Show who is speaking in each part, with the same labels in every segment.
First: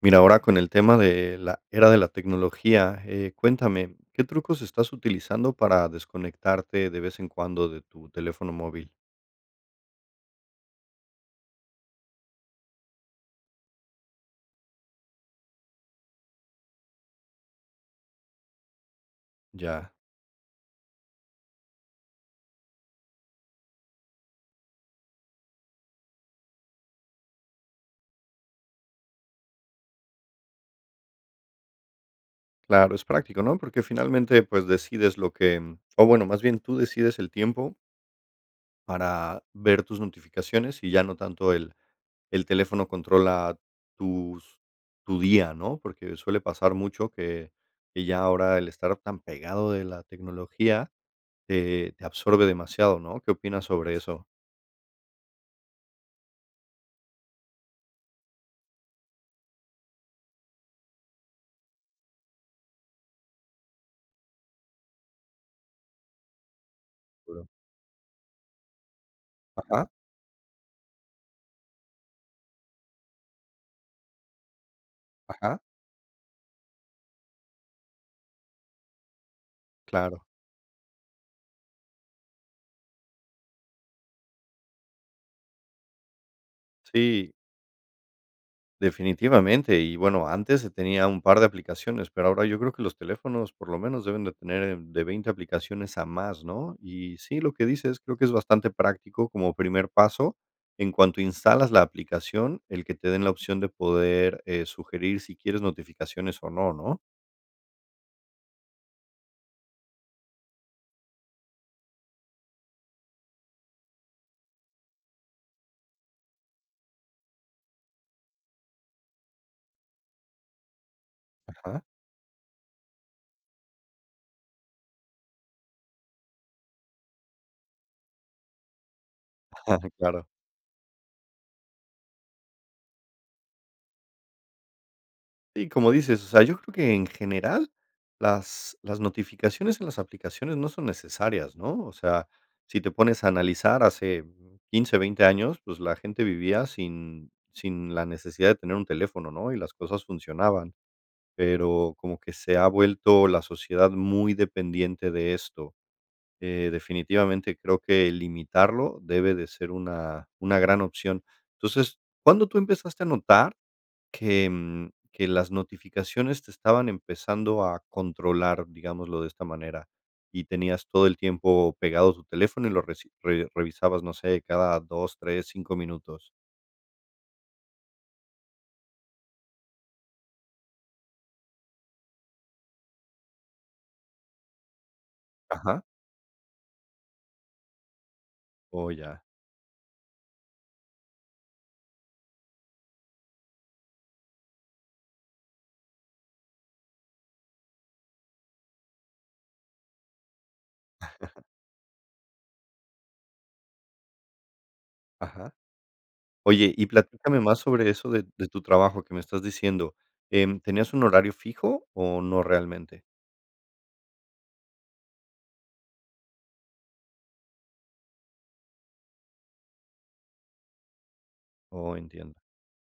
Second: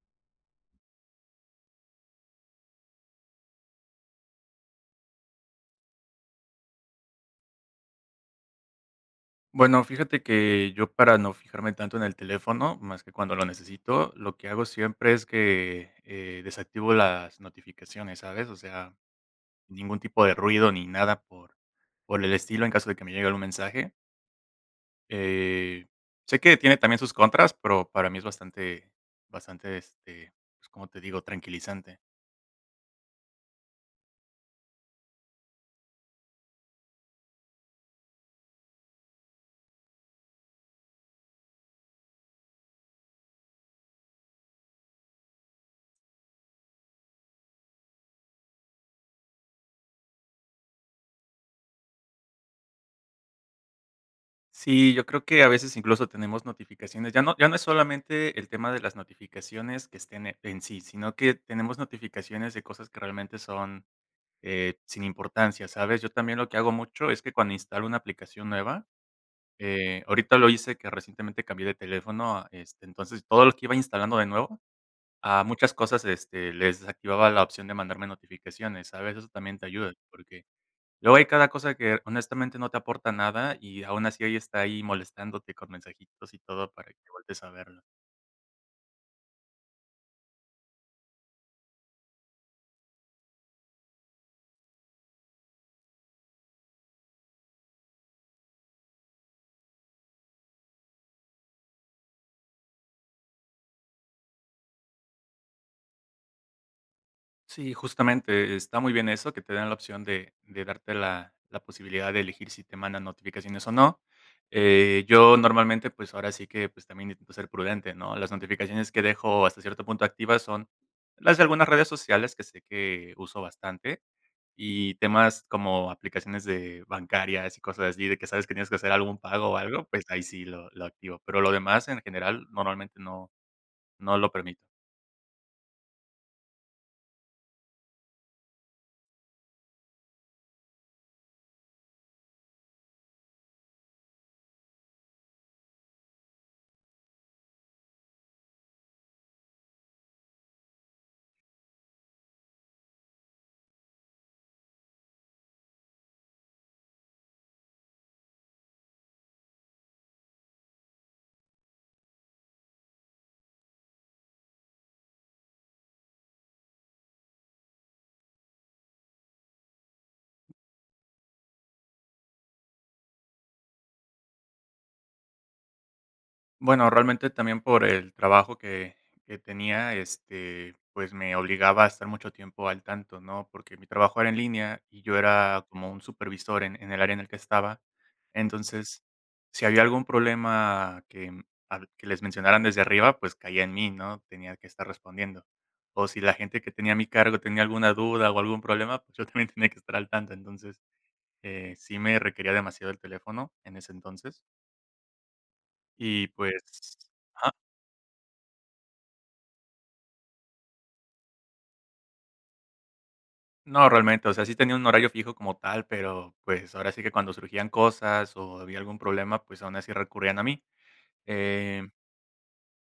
Speaker 1: Mira, ahora con el tema de la era de la tecnología, cuéntame, ¿qué trucos estás utilizando para desconectarte de vez en cuando de tu teléfono móvil?
Speaker 2: Bueno, fíjate que yo, para no fijarme tanto en el teléfono más que cuando lo necesito, lo que hago siempre es que, desactivo las notificaciones, ¿sabes? O sea,
Speaker 1: Ya,
Speaker 2: ningún tipo de ruido ni nada por el estilo en caso de que me llegue algún mensaje. Eh, Sé que tiene también sus contras, pero para mí es bastante, pues, ¿cómo te digo? Tranquilizante.
Speaker 1: claro, es práctico, ¿no? Porque finalmente, pues decides lo que, o bueno, más bien tú decides el tiempo para ver tus notificaciones y ya no tanto el teléfono controla tus, tu día, ¿no? Porque suele pasar mucho que ya ahora el estar tan pegado de la tecnología te absorbe demasiado, ¿no? ¿Qué opinas sobre eso?
Speaker 2: Sí, yo creo que a veces incluso tenemos notificaciones. Ya no ya no es solamente el tema de las notificaciones que estén en sí, sino que tenemos notificaciones de cosas que realmente son, sin importancia, ¿sabes? Yo también lo que hago mucho es que
Speaker 1: Bro.
Speaker 2: cuando instalo una aplicación nueva,
Speaker 1: Ajá,
Speaker 2: ahorita lo hice, que recientemente cambié de teléfono a, entonces todo lo que iba instalando de nuevo, a
Speaker 1: ajá.
Speaker 2: muchas cosas, les desactivaba la opción de mandarme notificaciones, ¿sabes? Eso también te ayuda,
Speaker 1: Claro,
Speaker 2: porque luego hay cada cosa que honestamente no te aporta nada, y aún así ahí está, ahí molestándote con mensajitos y todo para que
Speaker 1: sí,
Speaker 2: voltees a verlo.
Speaker 1: definitivamente. Y bueno, antes se tenía un par de aplicaciones, pero ahora yo creo que los teléfonos por lo menos deben de tener, de 20 aplicaciones a más, ¿no? Y sí, lo que dices, creo que es bastante práctico como primer paso. En cuanto instalas la aplicación, el que te den la opción de poder, sugerir si quieres notificaciones o no, ¿no?
Speaker 2: Sí, justamente está muy bien eso, que te den la opción de darte la posibilidad de elegir si te mandan notificaciones o no. Yo normalmente, pues, ahora sí que, pues, también intento ser prudente, ¿no? Las notificaciones que dejo hasta cierto punto activas son las de algunas
Speaker 1: Ajá.
Speaker 2: redes sociales que sé que uso bastante. Y temas como aplicaciones de bancarias y cosas así, de que sabes que tienes que hacer algún pago o algo, pues ahí
Speaker 1: Claro.
Speaker 2: sí lo activo, pero lo demás en general normalmente no lo permito.
Speaker 1: Sí, como dices, o sea, yo creo que en general las notificaciones en las aplicaciones no son necesarias, ¿no? O sea, si te pones a analizar hace 15, 20 años, pues la gente vivía sin la necesidad de tener un teléfono, ¿no? Y las cosas funcionaban, pero como que se ha vuelto la sociedad muy dependiente de esto. Definitivamente creo que limitarlo debe de ser una gran opción. Entonces, ¿cuándo tú empezaste a notar? Que que las notificaciones te estaban empezando a controlar, digámoslo de esta manera, y tenías todo el tiempo pegado tu teléfono y lo revisabas, no sé, cada 2 3 5 minutos.
Speaker 2: Bueno, realmente también por el trabajo que tenía, pues, me obligaba a estar mucho tiempo al tanto, ¿no? Porque mi trabajo era en línea, y yo era
Speaker 1: Ajá,
Speaker 2: como un supervisor en el área en el que estaba.
Speaker 1: oh,
Speaker 2: Entonces,
Speaker 1: ya.
Speaker 2: si había algún problema al que les mencionaran desde arriba, pues, caía en mí, ¿no? Tenía que estar respondiendo. O si la gente que tenía a mi cargo tenía alguna duda o algún problema, pues, yo también tenía que estar al tanto. Entonces, sí me requería demasiado el teléfono en ese entonces
Speaker 1: Ajá.
Speaker 2: y,
Speaker 1: Oye, y
Speaker 2: pues,
Speaker 1: platícame
Speaker 2: ajá.
Speaker 1: más sobre eso de tu trabajo que me estás diciendo. ¿Tenías un horario fijo o no realmente?
Speaker 2: No, realmente, o sea, sí tenía un horario fijo como tal, pero, pues, ahora sí que cuando surgían cosas o había algún problema, pues, aún así recurrían a mí. Eh,
Speaker 1: Oh, entiendo.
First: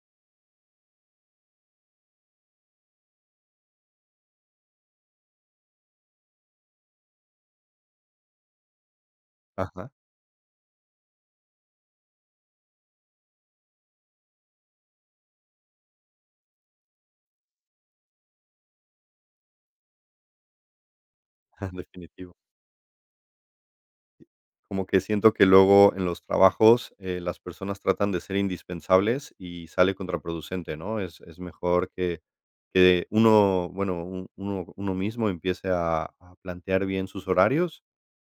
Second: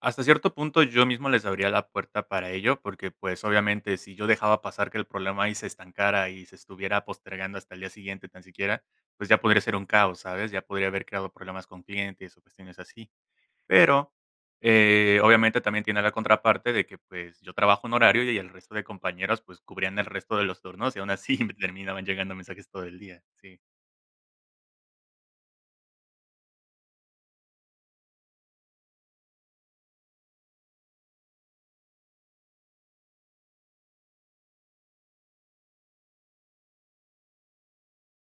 Speaker 2: Hasta cierto punto yo mismo les abría la puerta para ello, porque, pues, obviamente, si yo dejaba pasar que el problema ahí se estancara y se estuviera postergando hasta el día siguiente tan siquiera, pues, ya podría ser un
Speaker 1: Ajá,
Speaker 2: caos, ¿sabes? Ya podría haber creado problemas con clientes o cuestiones así. Pero, obviamente también tiene la contraparte de que, pues, yo trabajo un horario y el resto de compañeros, pues, cubrían el resto de los turnos, y aún así me terminaban
Speaker 1: definitivo.
Speaker 2: llegando mensajes todo el día, sí.
Speaker 1: Como que siento que luego en los trabajos, las personas tratan de ser indispensables y sale contraproducente, ¿no? Es mejor que uno, bueno, un uno mismo empiece a plantear bien sus horarios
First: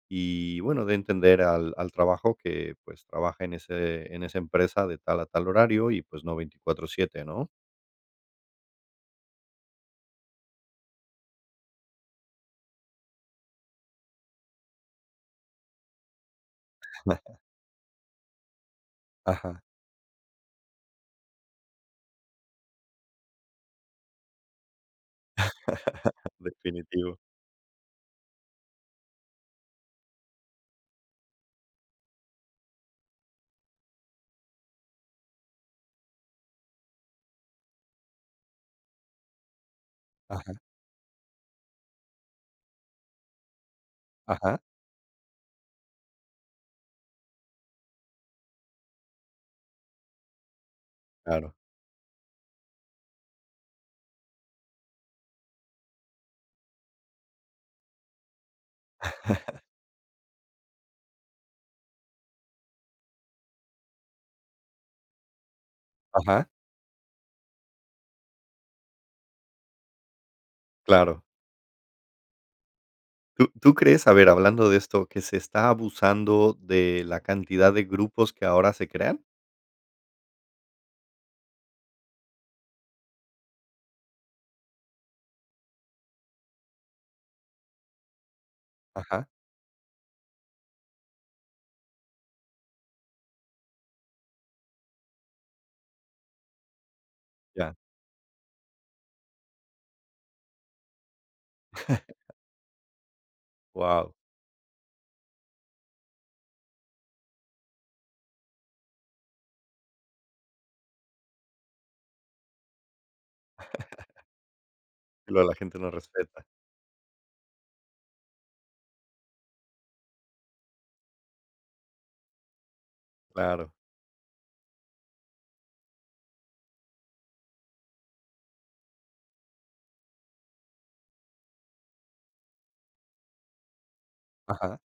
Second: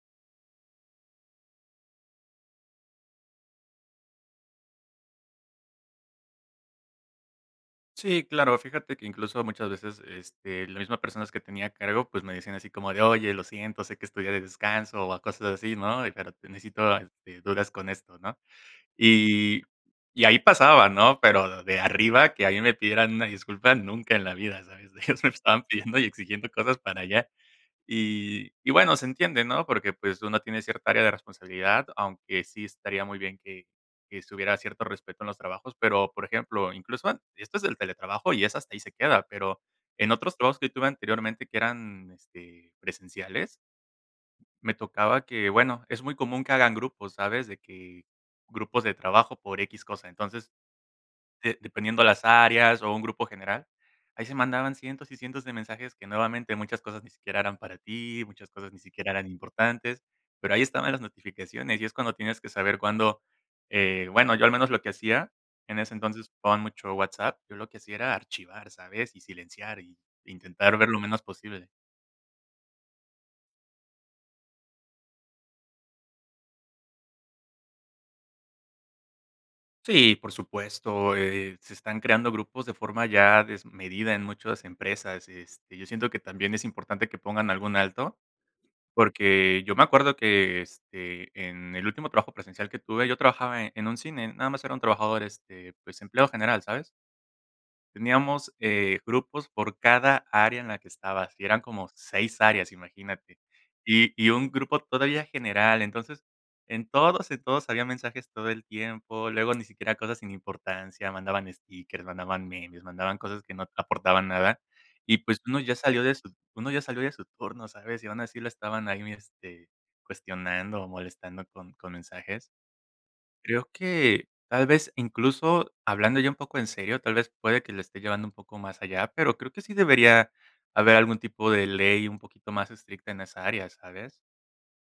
Speaker 1: y, bueno, de entender al trabajo que, pues, trabaja en ese en esa empresa de tal a tal horario y, pues, no 24/7, ¿no?
Speaker 2: Sí, claro, fíjate que incluso muchas veces, las mismas personas que tenía a cargo, pues, me decían así como de: "Oye, lo siento, sé que es tu día de descanso", o a cosas así, ¿no? Y pero te necesito, dudas con esto, ¿no?
Speaker 1: Ajá.
Speaker 2: Y y ahí pasaba, ¿no? Pero de arriba, que a mí me pidieran una disculpa, nunca en la vida, ¿sabes? Ellos me estaban pidiendo y exigiendo cosas para
Speaker 1: Definitivo.
Speaker 2: allá. Y bueno, se entiende, ¿no? Porque, pues, uno tiene cierta área de responsabilidad, aunque sí estaría muy bien que se hubiera cierto respeto en los trabajos, pero, por ejemplo, esto es del teletrabajo y es hasta ahí se queda, pero en otros
Speaker 1: Ajá,
Speaker 2: trabajos que tuve anteriormente, que eran, presenciales,
Speaker 1: ajá,
Speaker 2: me tocaba que, bueno, es muy común que hagan grupos, ¿sabes? De que grupos de trabajo por X cosa. Entonces,
Speaker 1: claro,
Speaker 2: de dependiendo las áreas o un grupo general, ahí se mandaban cientos y cientos de mensajes que, nuevamente, muchas cosas ni siquiera eran para ti, muchas cosas ni siquiera eran importantes, pero ahí estaban las notificaciones, y es cuando tienes que saber cuándo, bueno, yo al menos lo que hacía, en ese entonces
Speaker 1: ajá.
Speaker 2: usaban mucho WhatsApp, yo lo que hacía era archivar, ¿sabes? Y silenciar y intentar ver lo menos
Speaker 1: Claro.
Speaker 2: posible.
Speaker 1: ¿Tú crees, a ver, hablando de esto, que se está abusando de la cantidad de grupos que ahora se crean?
Speaker 2: Sí, por supuesto, se están creando grupos de forma ya desmedida en muchas empresas. Yo siento que también es importante que pongan algún alto.
Speaker 1: Ajá.
Speaker 2: Porque yo me acuerdo que, en el último trabajo presencial que tuve, yo trabajaba en un cine, nada más era un trabajador, pues, empleado general, ¿sabes?
Speaker 1: Ya.
Speaker 2: Teníamos, grupos por cada área en la que estabas, y eran como 6 áreas, imagínate. Y
Speaker 1: Wow.
Speaker 2: y un grupo todavía general. Entonces, en todos había mensajes todo el tiempo, luego ni siquiera, cosas sin importancia, mandaban stickers, mandaban memes, mandaban cosas que no aportaban nada, y pues
Speaker 1: Luego la gente no respeta,
Speaker 2: uno ya salió de su turno, ¿sabes? Y aún así lo estaban ahí, cuestionando o molestando con mensajes. Creo
Speaker 1: claro.
Speaker 2: que tal vez, incluso hablando ya un poco en serio, tal vez puede que le esté llevando un poco más allá, pero creo que sí debería haber algún tipo de ley un poquito más estricta en esa área, ¿sabes?
Speaker 1: Ajá.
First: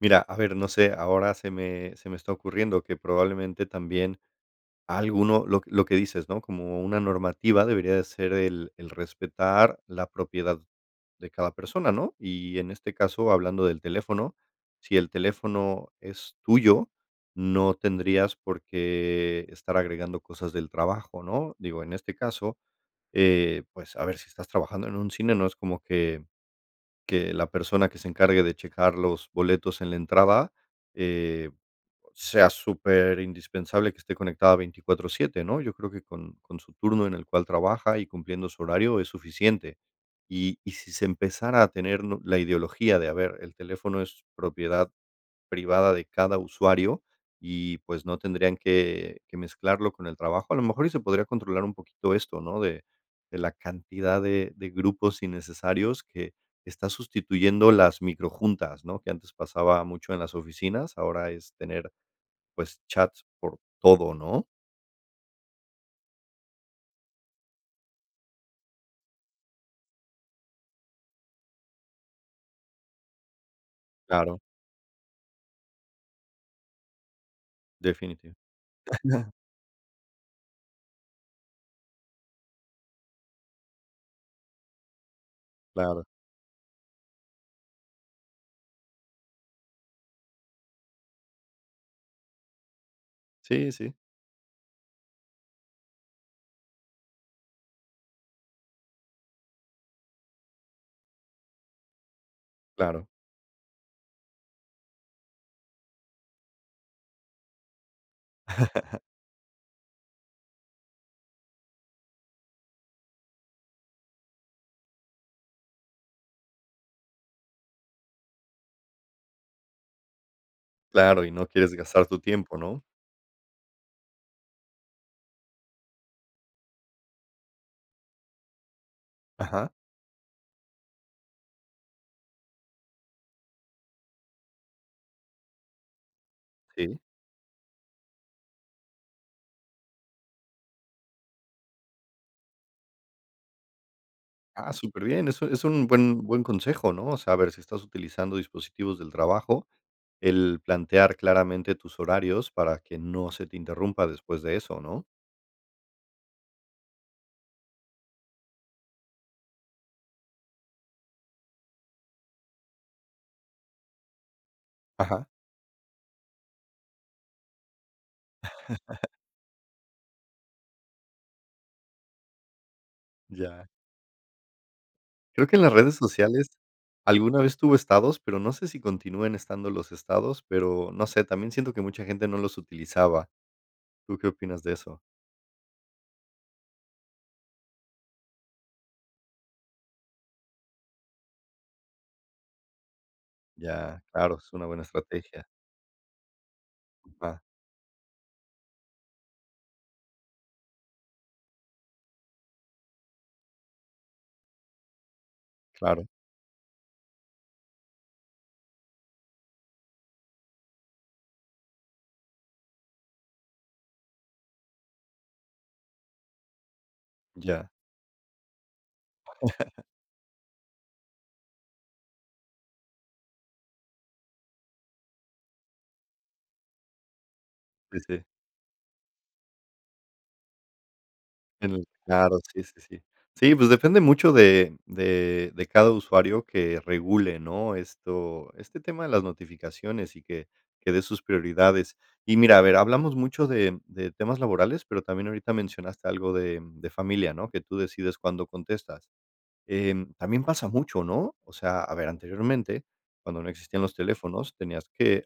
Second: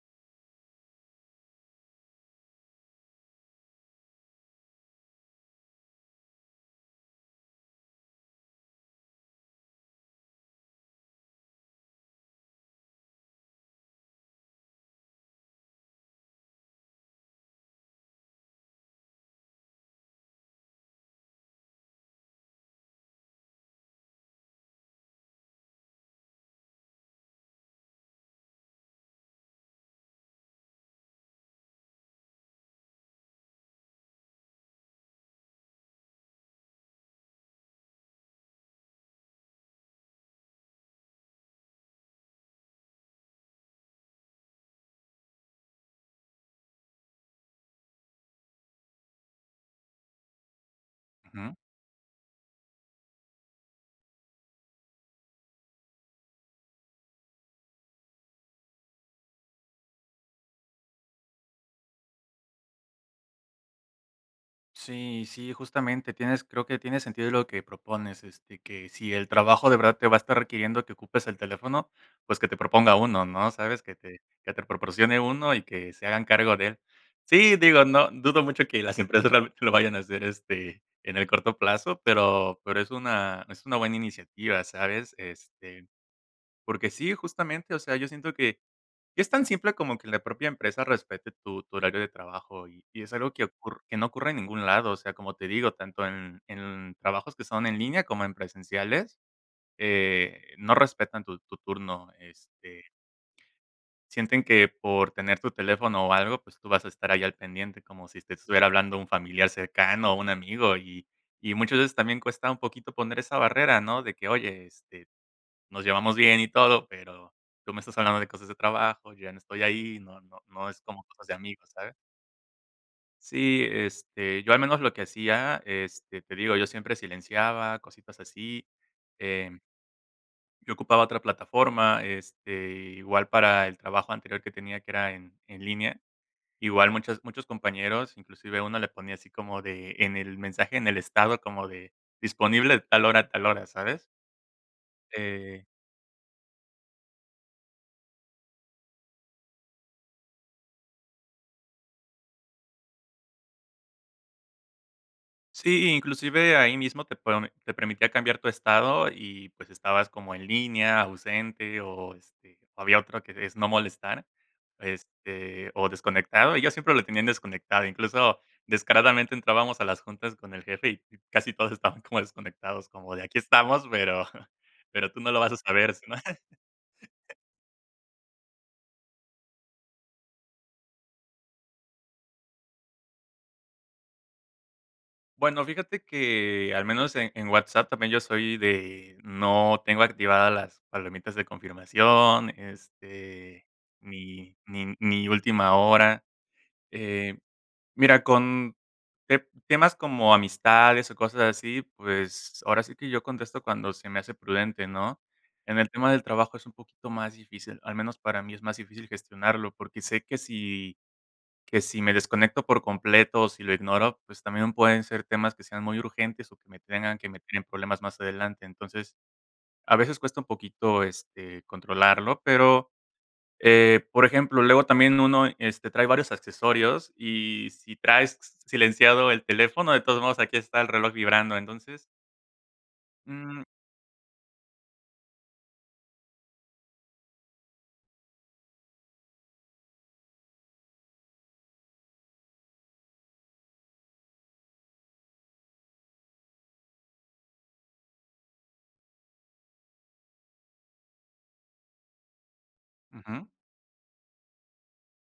Speaker 1: Mira, a ver, no sé, ahora se me está ocurriendo que probablemente también alguno lo que dices, ¿no? Como una normativa debería de ser el respetar la propiedad de cada persona, ¿no? Y en este caso, hablando del teléfono, si el teléfono es tuyo, no tendrías por qué estar agregando cosas del trabajo, ¿no? Digo, en este caso, pues, a ver, si estás trabajando en un cine, no es como que la persona que se encargue de checar los boletos en la entrada, eh, sea súper indispensable que esté conectada 24/7, ¿no? Yo creo que con su turno en el cual trabaja y cumpliendo su horario es suficiente. Y si se empezara a tener no la ideología de, a ver, el teléfono es propiedad privada de cada usuario y, pues, no tendrían que mezclarlo con el trabajo, a lo mejor y se podría
Speaker 2: Ujú.
Speaker 1: controlar un poquito esto, ¿no? De la cantidad de grupos innecesarios que está sustituyendo las microjuntas, ¿no? Que antes pasaba mucho en las oficinas, ahora es tener pues, chats por todo, ¿no?
Speaker 2: Sí, sí, justamente tienes, creo que tiene sentido lo que propones, que si el trabajo de verdad te va a estar requiriendo que ocupes el teléfono, pues, que te proponga uno, ¿no? ¿Sabes?
Speaker 1: Claro,
Speaker 2: Que te proporcione uno y que se hagan cargo de él. Sí, digo, no
Speaker 1: definitivo.
Speaker 2: dudo mucho que las empresas realmente lo vayan a hacer, en el corto plazo, pero es una buena iniciativa, ¿sabes?
Speaker 1: Claro.
Speaker 2: Porque sí, justamente, o sea, yo siento que, y es tan simple como que la propia empresa respete tu horario de trabajo, y es algo que
Speaker 1: Sí,
Speaker 2: ocur
Speaker 1: sí,
Speaker 2: que no ocurre en ningún lado, o sea, como te digo, tanto en trabajos que son en línea como en presenciales, no respetan tu turno,
Speaker 1: claro.
Speaker 2: sienten que por tener tu teléfono o algo, pues tú vas a estar ahí al pendiente, como si te estuviera hablando un familiar cercano o un amigo, y muchas veces también cuesta un poquito poner esa barrera, ¿no? De que, oye, nos llevamos bien y todo, pero tú me estás hablando de cosas de trabajo, yo ya no estoy ahí, no es como
Speaker 1: Claro,
Speaker 2: cosas
Speaker 1: y
Speaker 2: de
Speaker 1: no
Speaker 2: amigos,
Speaker 1: quieres
Speaker 2: ¿sabes?
Speaker 1: gastar tu tiempo, ¿no?
Speaker 2: Sí, yo al menos lo que hacía, te digo, yo siempre silenciaba, cositas así, em,
Speaker 1: Ajá.
Speaker 2: yo ocupaba otra plataforma, igual para el trabajo anterior que tenía, que era en línea, igual
Speaker 1: Sí.
Speaker 2: muchos compañeros, inclusive uno le ponía así como de, en el mensaje, en el estado, como de disponible de tal hora a tal hora, ¿sabes?
Speaker 1: Ah, superbién, es un
Speaker 2: Eh
Speaker 1: buen buen consejo, ¿no? O sea, a ver, si estás utilizando dispositivos del trabajo, el plantear claramente tus horarios para que no se te interrumpa después de eso, ¿no?
Speaker 2: Sí, inclusive ahí mismo te pone, te permitía cambiar tu estado y, pues, estabas como en línea, ausente o, o había otro que es no molestar,
Speaker 1: Ajá,
Speaker 2: o desconectado, y yo siempre lo tenía en desconectado, incluso descaradamente entrábamos a las juntas con el jefe y casi todos estaban como desconectados, como de: "Aquí
Speaker 1: ya.
Speaker 2: estamos, pero pero tú no lo
Speaker 1: Creo
Speaker 2: vas
Speaker 1: que
Speaker 2: a
Speaker 1: en las
Speaker 2: saber",
Speaker 1: redes
Speaker 2: si no?
Speaker 1: sociales alguna vez tuvo estados, pero no sé si continúen estando los estados, pero no sé, también siento que mucha gente no los utilizaba. ¿Tú qué opinas de eso?
Speaker 2: Bueno, fíjate que al menos en WhatsApp, también yo soy de, no tengo activadas las palomitas de confirmación,
Speaker 1: Ya, claro, es
Speaker 2: ni,
Speaker 1: una buena
Speaker 2: ni, ni
Speaker 1: estrategia.
Speaker 2: última hora. Eh,
Speaker 1: Ajá,
Speaker 2: Mira, con temas como amistades o cosas así, pues ahora sí que yo contesto cuando se me hace prudente, ¿no? En el
Speaker 1: claro,
Speaker 2: tema del trabajo es un poquito más difícil, al menos para mí es más difícil gestionarlo, porque sé que que si me desconecto por completo o si lo ignoro, pues también pueden ser temas que sean muy urgentes o que me tengan que meter en
Speaker 1: ya,
Speaker 2: problemas más adelante. Entonces, a veces cuesta un poquito, controlarlo, pero, por ejemplo, luego también uno, trae varios accesorios y, si
Speaker 1: sí, sí,
Speaker 2: traes silenciado el teléfono, de todos modos aquí está el reloj vibrando.
Speaker 1: en el
Speaker 2: Entonces,
Speaker 1: claro, sí, sí, sí. Sí,
Speaker 2: mm,
Speaker 1: pues depende mucho de cada usuario que regule, ¿no? Esto este tema de las notificaciones y que dé sus prioridades. Y mira, a ver, hablamos mucho de temas laborales, pero también ahorita mencionaste algo de familia, ¿no? Que tú decides cuándo contestas. También pasa mucho, ¿no? O sea, a ver, anteriormente,
Speaker 2: ujú,
Speaker 1: cuando no existían los teléfonos, tenías que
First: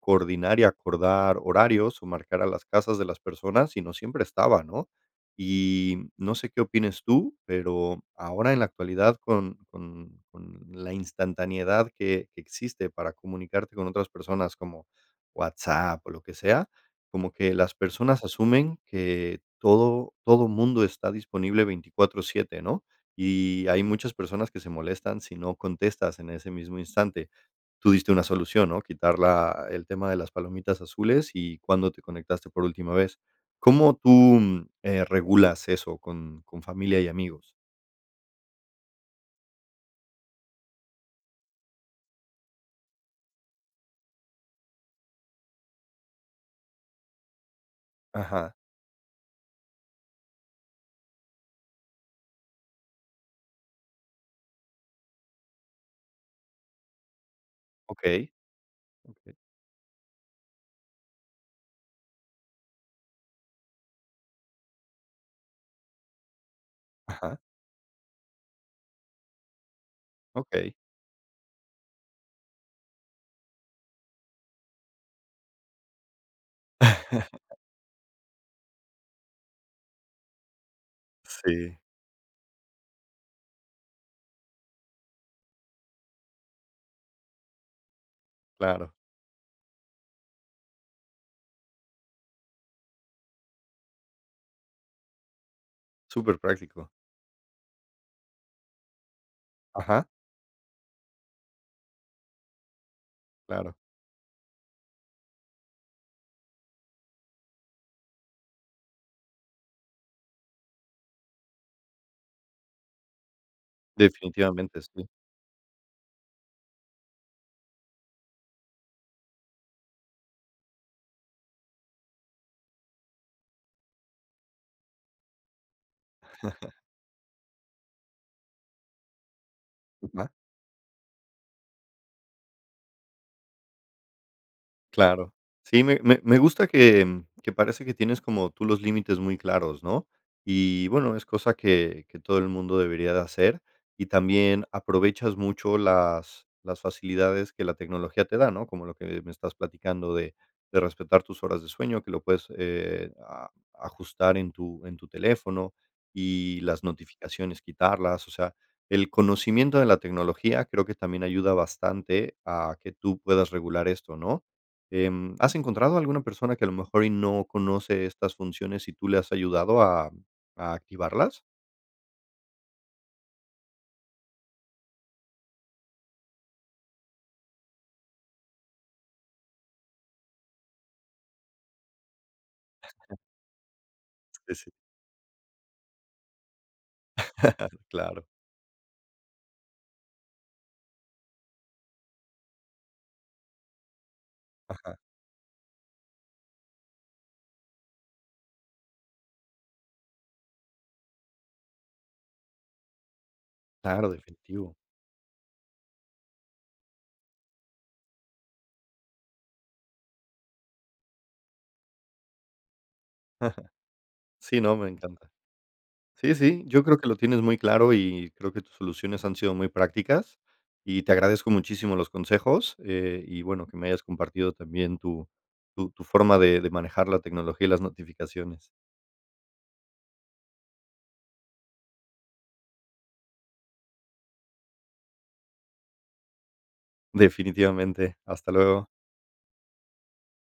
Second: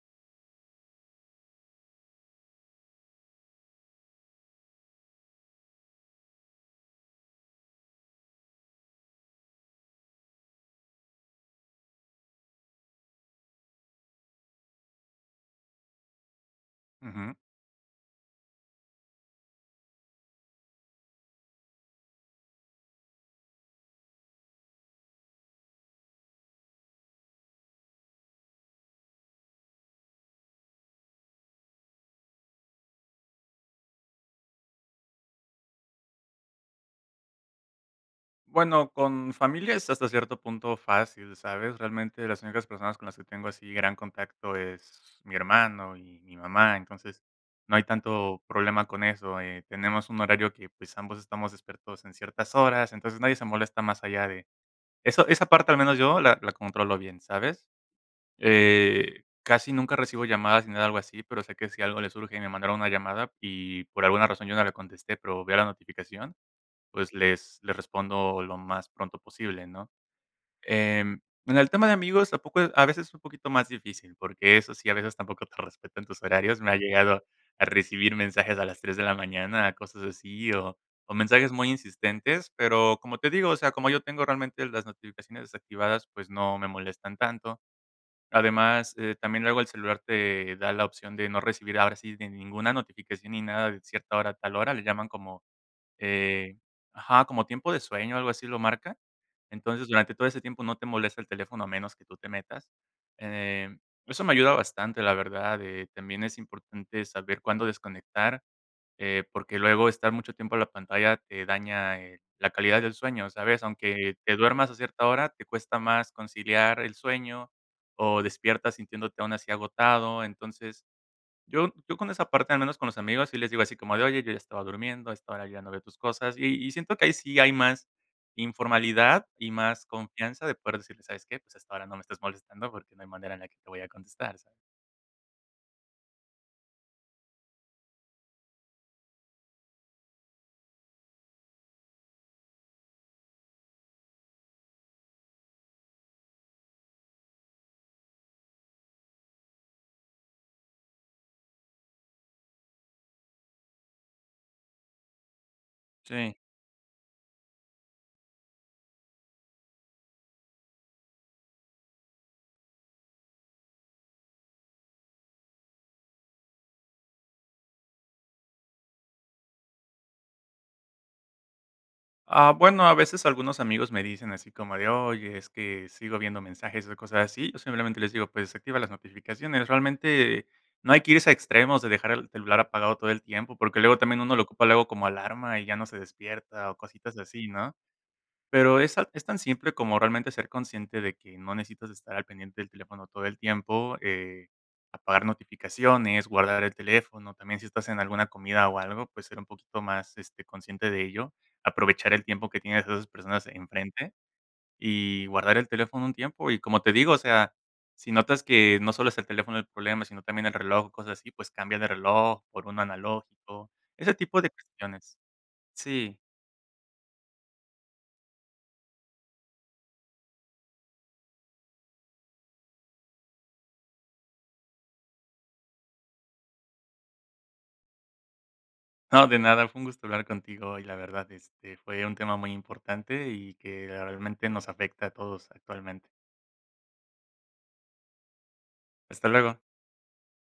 Speaker 1: coordinar y acordar horarios o marcar a las casas de las personas y no siempre estaba, ¿no? Y no sé qué opines tú, pero ahora en la actualidad con la instantaneidad que existe para comunicarte con otras personas como WhatsApp o lo que sea, como
Speaker 2: ujú.
Speaker 1: que las personas asumen que todo mundo está disponible 24/7, ¿no? Y hay muchas personas que se molestan si no contestas en ese mismo instante. Tú diste una solución, ¿no? Quitar la el tema de las palomitas azules y cuándo te conectaste por última vez. ¿Cómo tú, regulas eso con familia y amigos?
Speaker 2: Bueno, con familia es hasta cierto punto fácil, ¿sabes? Realmente las únicas personas con las que tengo así gran contacto es mi hermano y mi mamá, entonces no hay tanto
Speaker 1: Ajá,
Speaker 2: problema con eso. Tenemos un horario que, pues, ambos estamos despiertos en ciertas horas, entonces nadie se molesta más allá de eso. Esa parte al menos yo la controlo bien, ¿sabes?
Speaker 1: okey, okey,
Speaker 2: Casi nunca recibo llamadas ni nada algo así, pero sé que si algo le surge y me mandaron una llamada y por alguna razón yo no le contesté, pero veo la notificación, pues,
Speaker 1: ajá,
Speaker 2: les respondo lo más pronto posible, ¿no?
Speaker 1: okey.
Speaker 2: Em, en el tema de amigos, a poco a veces es un poquito más difícil, porque eso sí, a veces tampoco te respetan tus horarios. Me ha llegado a recibir mensajes a las 3 de la mañana, cosas así, o mensajes muy
Speaker 1: Sí,
Speaker 2: insistentes, pero como te digo, o sea, como yo tengo realmente las notificaciones desactivadas, pues, no me molestan tanto. Además,
Speaker 1: claro,
Speaker 2: también luego el celular te da la opción de no recibir, ahora sí, de ninguna notificación ni nada de cierta hora a tal hora. Le llaman como,
Speaker 1: súper
Speaker 2: eh,
Speaker 1: práctico.
Speaker 2: ajá, como tiempo de sueño, algo así lo marca. Entonces,
Speaker 1: Ajá,
Speaker 2: durante todo ese tiempo no te molesta el teléfono a menos que tú te metas. Eh,
Speaker 1: claro,
Speaker 2: Eso me ayuda bastante, la verdad. También es importante saber cuándo desconectar, porque luego estar mucho tiempo en la pantalla te daña, la calidad del sueño, ¿sabes? Aunque te duermas a
Speaker 1: definitivamente,
Speaker 2: cierta
Speaker 1: sí,
Speaker 2: hora, te cuesta más conciliar el sueño o despiertas sintiéndote aún así agotado. Entonces, yo con esa parte, al menos con los amigos, sí les digo así como de: "Oye, yo ya estaba durmiendo, a esta hora ya no veo tus cosas", y siento que ahí sí hay más informalidad y más
Speaker 1: ujú.
Speaker 2: confianza de poder decirle: "¿Sabes qué? Pues, a esta hora no me estás molestando porque no hay manera en la que te voy a contestar", ¿sabes?
Speaker 1: Claro. Sí, me gusta que parece que tienes como tú los límites muy claros, ¿no? Y bueno, es cosa que todo el mundo debería de hacer, y también aprovechas mucho las facilidades que la tecnología te da, ¿no? Como lo que me estás platicando de respetar tus horas de sueño, que lo puedes, a ajustar en tu teléfono,
Speaker 2: Sí.
Speaker 1: y las notificaciones quitarlas, o sea, el conocimiento de la tecnología creo que también ayuda bastante a que tú puedas regular esto, ¿no? ¿Has encontrado alguna persona que a lo mejor y no conoce estas funciones y tú le has ayudado a activarlas?
Speaker 2: Ah, bueno, a veces algunos amigos me dicen así como de: "Oye, es que sigo viendo mensajes", o cosas así. Yo simplemente les digo: "Pues, desactiva las notificaciones". Realmente no hay que irse a extremos de dejar el celular apagado todo el tiempo, porque luego también uno lo
Speaker 1: Sí,
Speaker 2: ocupa
Speaker 1: sí,
Speaker 2: luego como alarma y ya no se despierta, o cositas así, ¿no?
Speaker 1: claro, claro.
Speaker 2: Pero es al es tan simple como realmente ser consciente de que no necesitas estar al pendiente del teléfono todo el tiempo,
Speaker 1: Ajá.
Speaker 2: apagar notificaciones, guardar el teléfono, también si estás en alguna comida o algo, pues ser un poquito más, consciente de ello, aprovechar el tiempo que tienes a esas personas
Speaker 1: Claro,
Speaker 2: enfrente
Speaker 1: definitivo.
Speaker 2: y guardar el teléfono un tiempo. Y como te digo, o sea, si notas que no solo es el teléfono el problema, sino también el reloj, cosas así, pues cambia de reloj por uno analógico, ese tipo de
Speaker 1: Sí, no, me
Speaker 2: cuestiones.
Speaker 1: encanta.
Speaker 2: Sí.
Speaker 1: Sí, sí, yo creo que lo tienes muy claro y creo que tus soluciones han sido muy prácticas y te agradezco muchísimo los consejos, y bueno, que me hayas compartido también tu tu forma de manejar la tecnología y las notificaciones.
Speaker 2: No, de nada, fue un gusto hablar contigo y la verdad, fue un tema muy importante y que realmente nos afecta a todos actualmente.
Speaker 1: Definitivamente. Hasta luego.
Speaker 2: Hasta luego.